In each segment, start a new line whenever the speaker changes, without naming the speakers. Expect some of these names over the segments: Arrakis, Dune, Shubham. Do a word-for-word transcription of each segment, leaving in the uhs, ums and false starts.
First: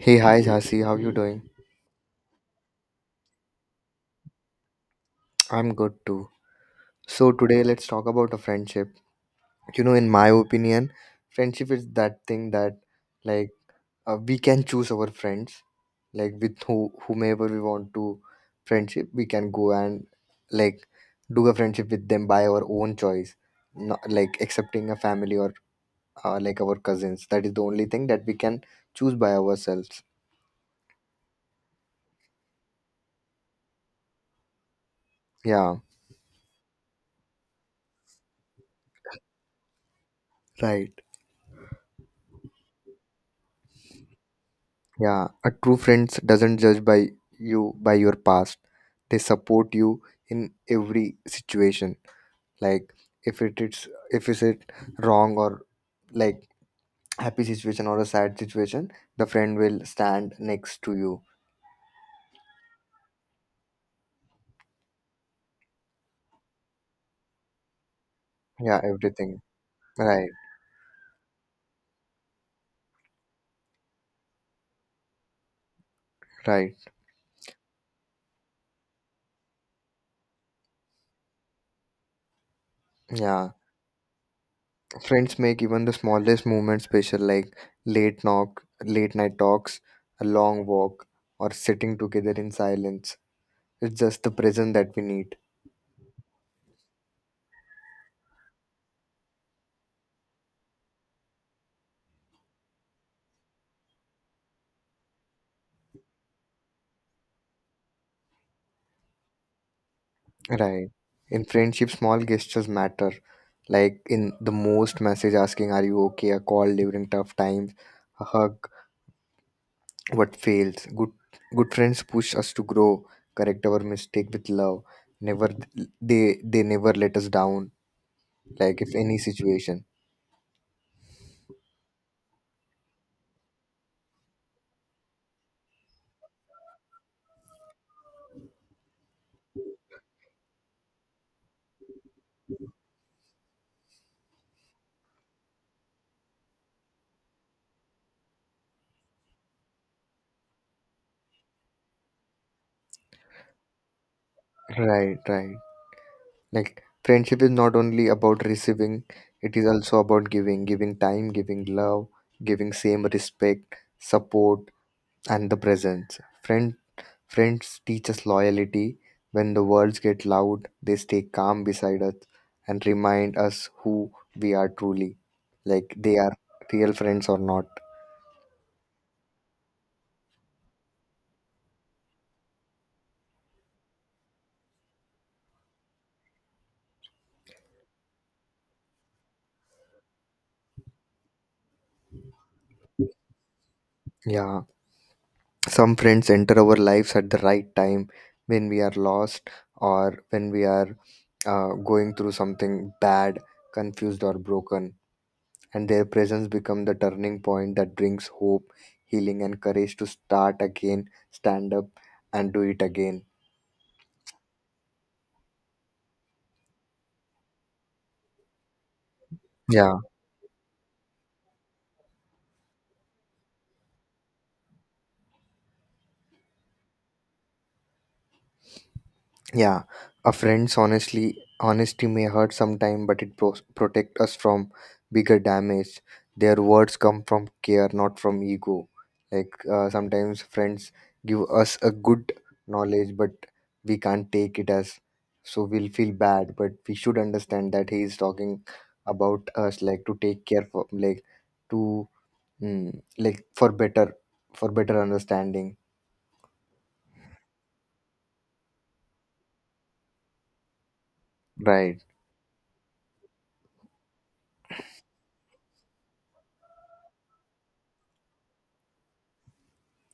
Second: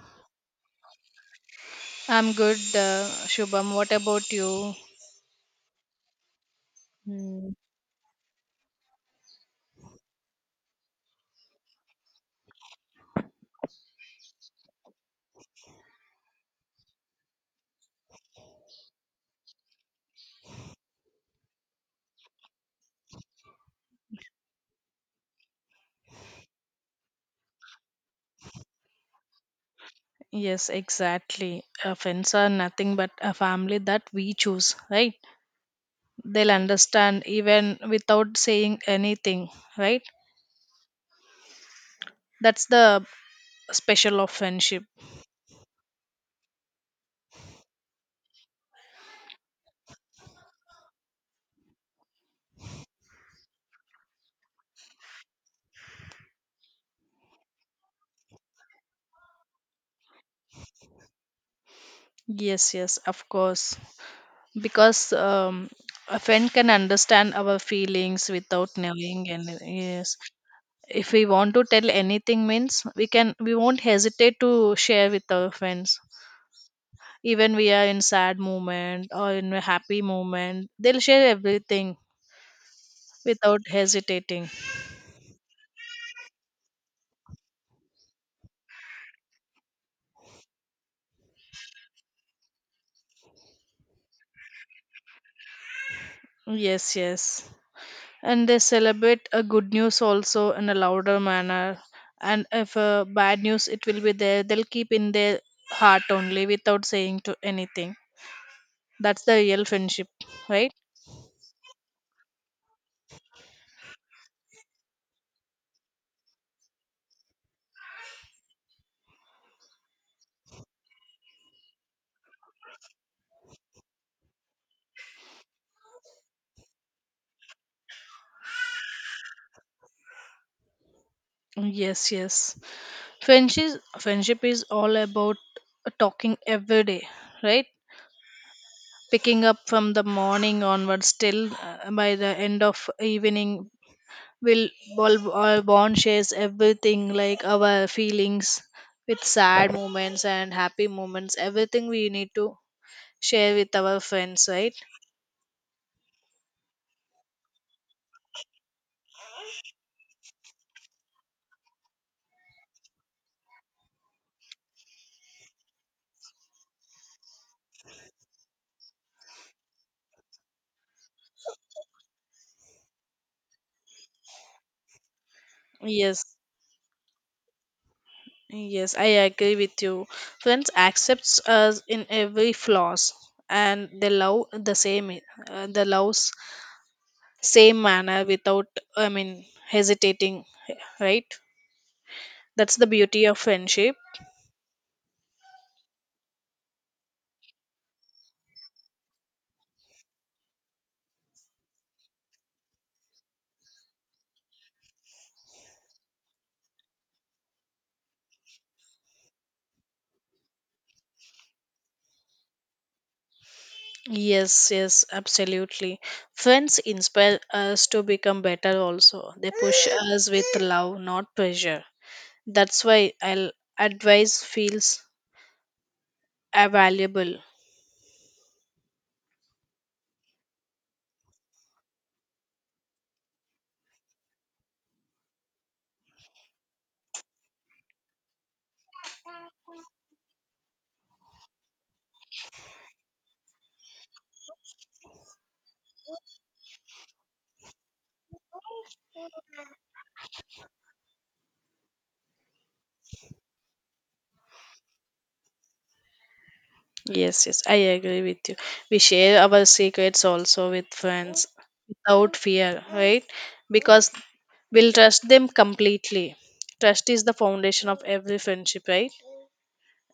Hey, hi, Jhansi. How you doing?
I'm good, uh, Shubham. What about you?
I'm good too. So today let's talk about a friendship. You know, in my opinion, friendship is that thing that, like, uh, we can choose our friends, like with who whomever we want to friendship. We can go and like do a friendship with them by our own choice, not like accepting a family or uh, like our cousins. That is the only thing that we can choose by ourselves.
Yes, exactly. Uh, Friends are nothing but a family that we choose, right?
Yeah,
They'll understand even without saying anything, right?
right.
That's the special of friendship.
Yeah, a true friends doesn't judge by you by your past. They support you in every situation. Like if it is if is it wrong or like happy situation or a sad situation, the friend will stand next to you.
Yes, yes, of course. Because um, a friend can understand our feelings without
Yeah,
knowing,
everything.
and yes,
Right,
if we want to tell anything, means we can we won't hesitate to share with our friends,
right.
even we are in sad moment or in a happy moment, they'll share everything
Yeah.
without hesitating.
Friends make even the smallest movement special like late knock, late night talks, a long walk, or sitting together in silence. It's just the present that we need.
Yes, yes, and they celebrate a good news also in a louder manner, and if a bad news it will be there, they'll keep in their heart only without saying to anything. That's the real friendship, right?
Right. In friendship, small gestures matter. Like in the most message asking, "Are you okay?" A call during tough times, a hug. What fails? Good, good friends push us to grow, correct our mistake with love. Never, they they never let us down. Like if any situation.
Yes, yes. Friendship friendship is all about talking every day, right? Picking up from the morning onwards till uh, by the end of evening, will all, all bond shares everything like our feelings, with sad moments and happy moments, everything we need to share with our friends, right?
Right, right. Like friendship is not only about receiving; it is also about giving, giving time, giving love, giving same respect, support, and the presence. Friend Friends teach us loyalty. When the words get loud, they stay calm beside us and remind us who we are truly. Like they are
Yes,
real friends or not.
yes, I agree with you. Friends accepts us in every flaws, and they love the same. Uh, they loves same manner without, i mean hesitating, right? That's the beauty of friendship.
Yeah. Some friends enter our lives at the right time when we are lost or when we are uh, going through something bad, confused, or broken. And their presence becomes the turning point that brings hope, healing, and courage to start again, stand up, and do it again.
Yes, yes, absolutely. Friends inspire us to become better also. They push
Yeah.
us with love, not pressure. That's why I'll advice feels uh, valuable.
Yeah, a friend's honestly honesty may hurt sometime, but it pro- protect us from bigger damage. Their words come from care, not from ego. Like uh, sometimes friends give us a good knowledge, but we can't take it as so we'll feel bad. But we should understand that he is talking about us, like to take care for, like to mm, like for better for better understanding.
Yes, yes, I agree with you. We share our secrets also with friends
Right.
without fear, right? Because we'll trust them completely. Trust is the foundation of every friendship, right?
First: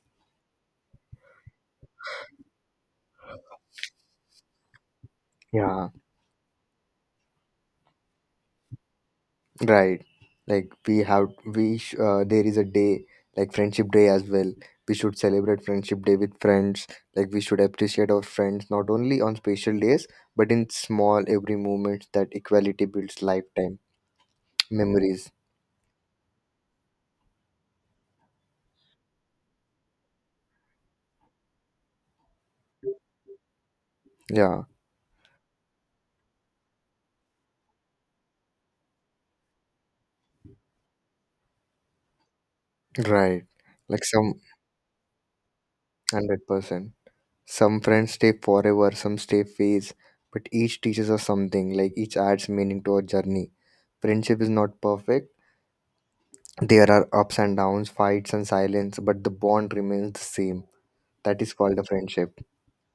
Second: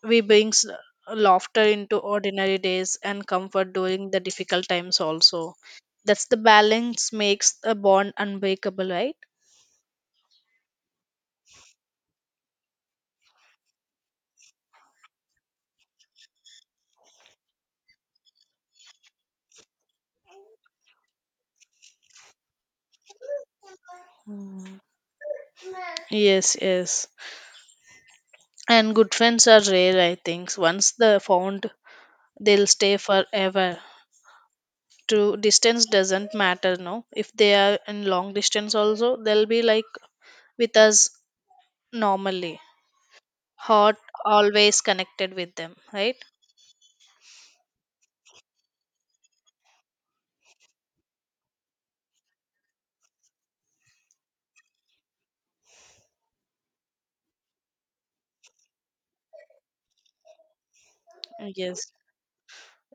We brings laughter into ordinary days and comfort during the difficult times also.
Yeah.
That's the balance makes a bond unbreakable, right?
Right. Like we have we sh- uh, there is a day like friendship day as well. We should celebrate friendship day with friends. Like we should appreciate our friends not only on special days but in small every moment that equality builds lifetime memories.
Yes, yes. And good friends are rare, I think. Once they're found, they'll stay forever.
Yeah.
To distance doesn't matter, no. If they are in long distance also, they'll be like with us normally.
Right.
Heart
Like some
always connected with them, right?
one hundred percent. Some friends stay forever, some stay phase, but each teaches us something. Like each adds meaning to our journey. Friendship is not perfect. There are ups and downs, fights and silence, but the bond remains the same. That is called a
Yes.
friendship.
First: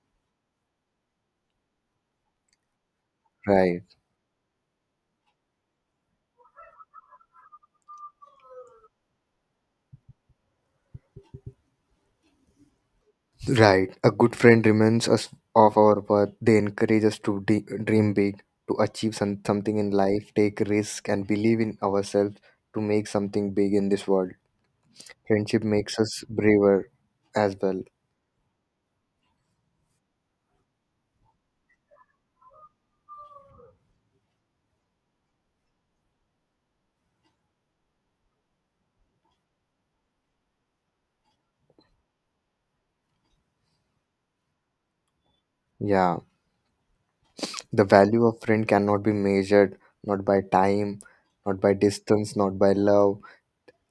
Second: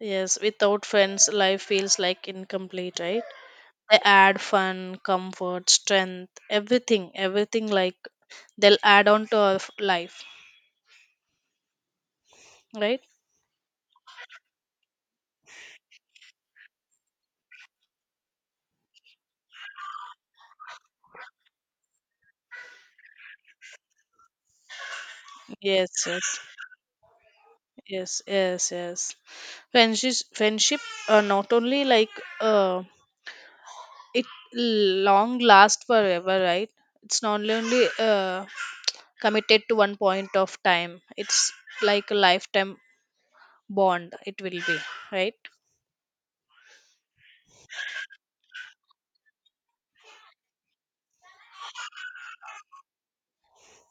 Yes, without friends, life feels like incomplete, right?
Right.
They add fun, comfort, strength, everything, everything, like they'll add on to our f- life, right?
Right. A good friend reminds us of our worth. They encourage us to de- dream big, to achieve some- something in life, take risk, and believe in ourselves to make something big in this world. Friendship
Yes,
makes us
yes,
braver as well.
yes, yes, yes. Friendship, friendship, uh, not only like uh, it long last forever, right? It's not only uh, committed to one point of time. It's like a lifetime bond. It will be, right?
Yeah. The value of friend cannot be measured not by time, not by distance, not by love,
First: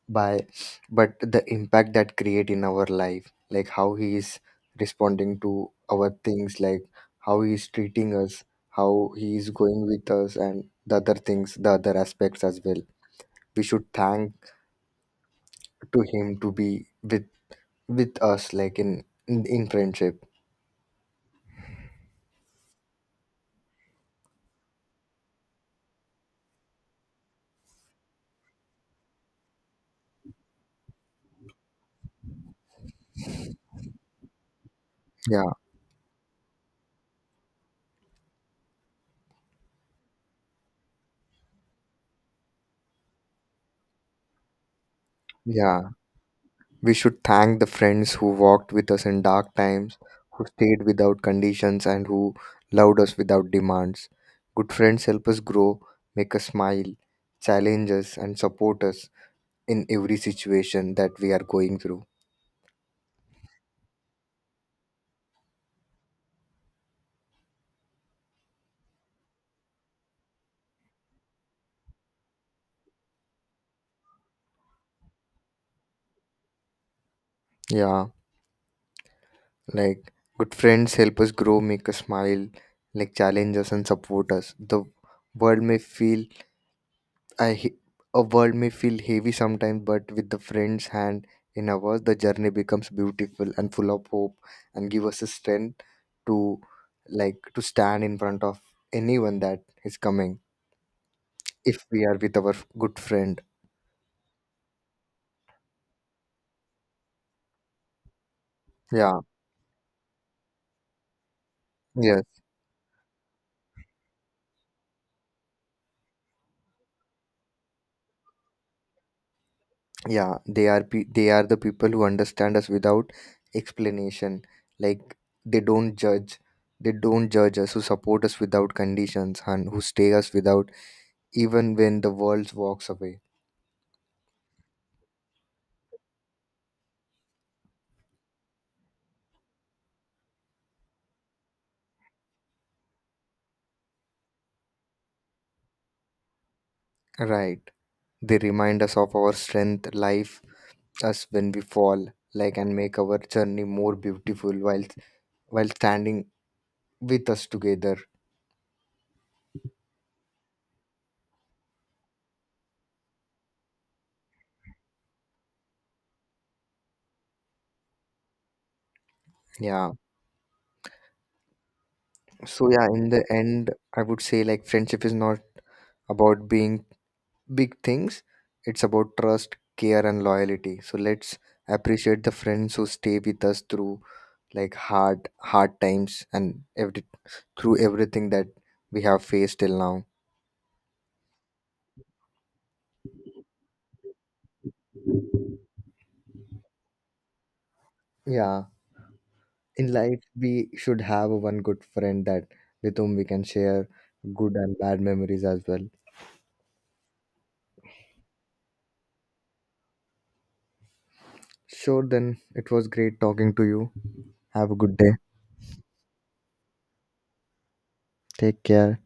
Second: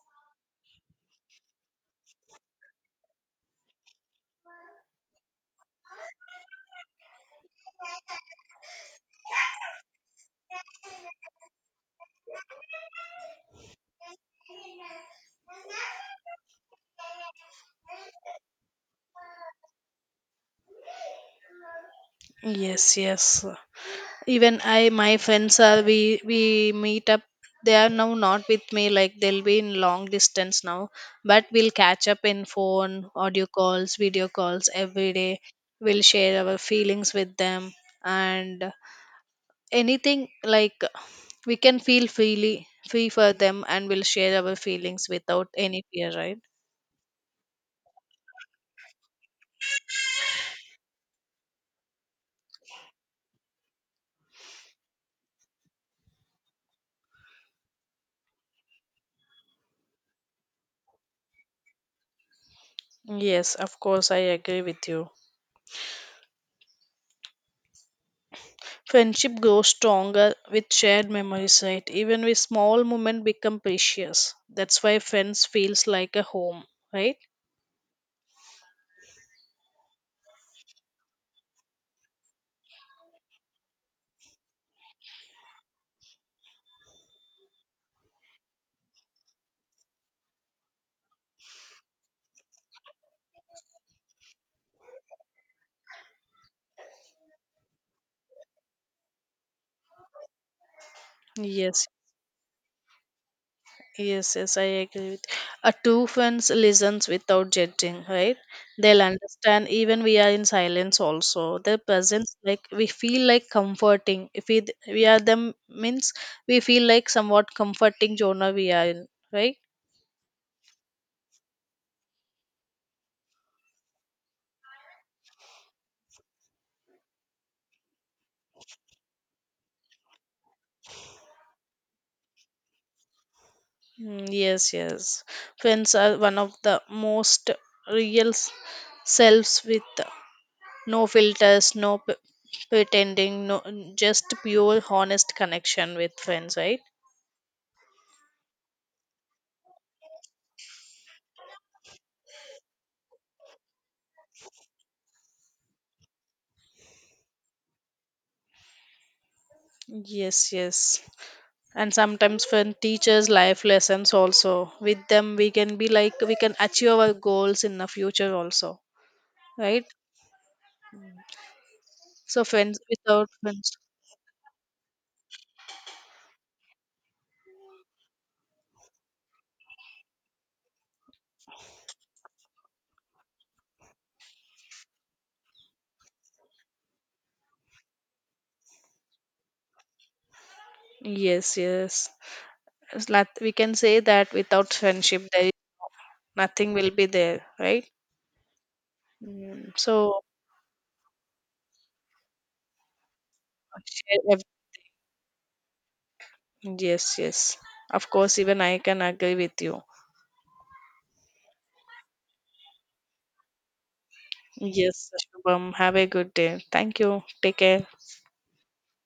by but the impact that create in our life, like how he is responding to our things, like how he is treating us, how he is going with us, and the other things, the other aspects as well. We should thank to him to be with with us like in in, in friendship.
Yes, yes. Even I, my friends are, we we meet up, they are now not with me, like they'll be in long distance now, but we'll catch up in phone, audio calls, video calls every day.
Yeah,
We'll share our feelings with them, and anything, like we can feel freely free for them, and we'll share our feelings without any
yeah.
fear, right?
We should thank the friends who walked with us in dark times, who stayed without conditions, and who loved us without demands. Good friends help us grow, make us smile, challenge us, and support us in every situation that we are going through.
Yes, of course, I agree with you. Friendship grows stronger with shared memories, right? Even with small moments become precious. That's why friends feels like a home, right?
Yeah, like good friends help us grow, make us smile, like challenge us, and support us. The world may feel I he- a world may feel heavy sometimes, but with the friend's hand in ours, the journey becomes beautiful and full of hope, and give us a strength to like to stand in front of anyone that is coming.
Yes,
If we are with our good friend,
yes, yes, I agree with a two friends listens without judging, right? They'll
yeah,
understand even we are in silence also. Their presence,
yes,
like we feel like comforting. If we we are them means, we feel like somewhat comforting genre we are in, right?
yeah, they are pe- they are the people who understand us without explanation. Like they don't judge, they don't judge us, who support us without conditions, and who stay us without, even when the world walks away.
Mm, yes, yes. Friends are one of the most real s- selves with no filters, no p- pretending, no, just pure honest connection with friends, right?
Right. They remind us of our strength, life, us when we fall, like and make our journey more beautiful while while standing with us together.
Yes, yes. And sometimes friend teaches life lessons also. With them we can be like we can achieve our goals in the future also, right?
Yeah.
So
So
friends
yeah, in the
without
end,
friends.
I would say like friendship is not about being big things. It's about trust, care, and loyalty. So let's appreciate the friends who stay with us through like hard hard times and every through everything that we have faced till now.
Yes, yes. It's not. We can say that without friendship there is nothing will be there, right?
Yeah.
Mm,
In life
so
we should have one good friend that with whom we can share
share ev-
good and bad memories as well.
yes, yes. Of course, even I can agree with you.
Sure, then it was great talking to you. Have a good
Yes,
day.
Shubham. Have a good day. Thank you. Take care.
Take care.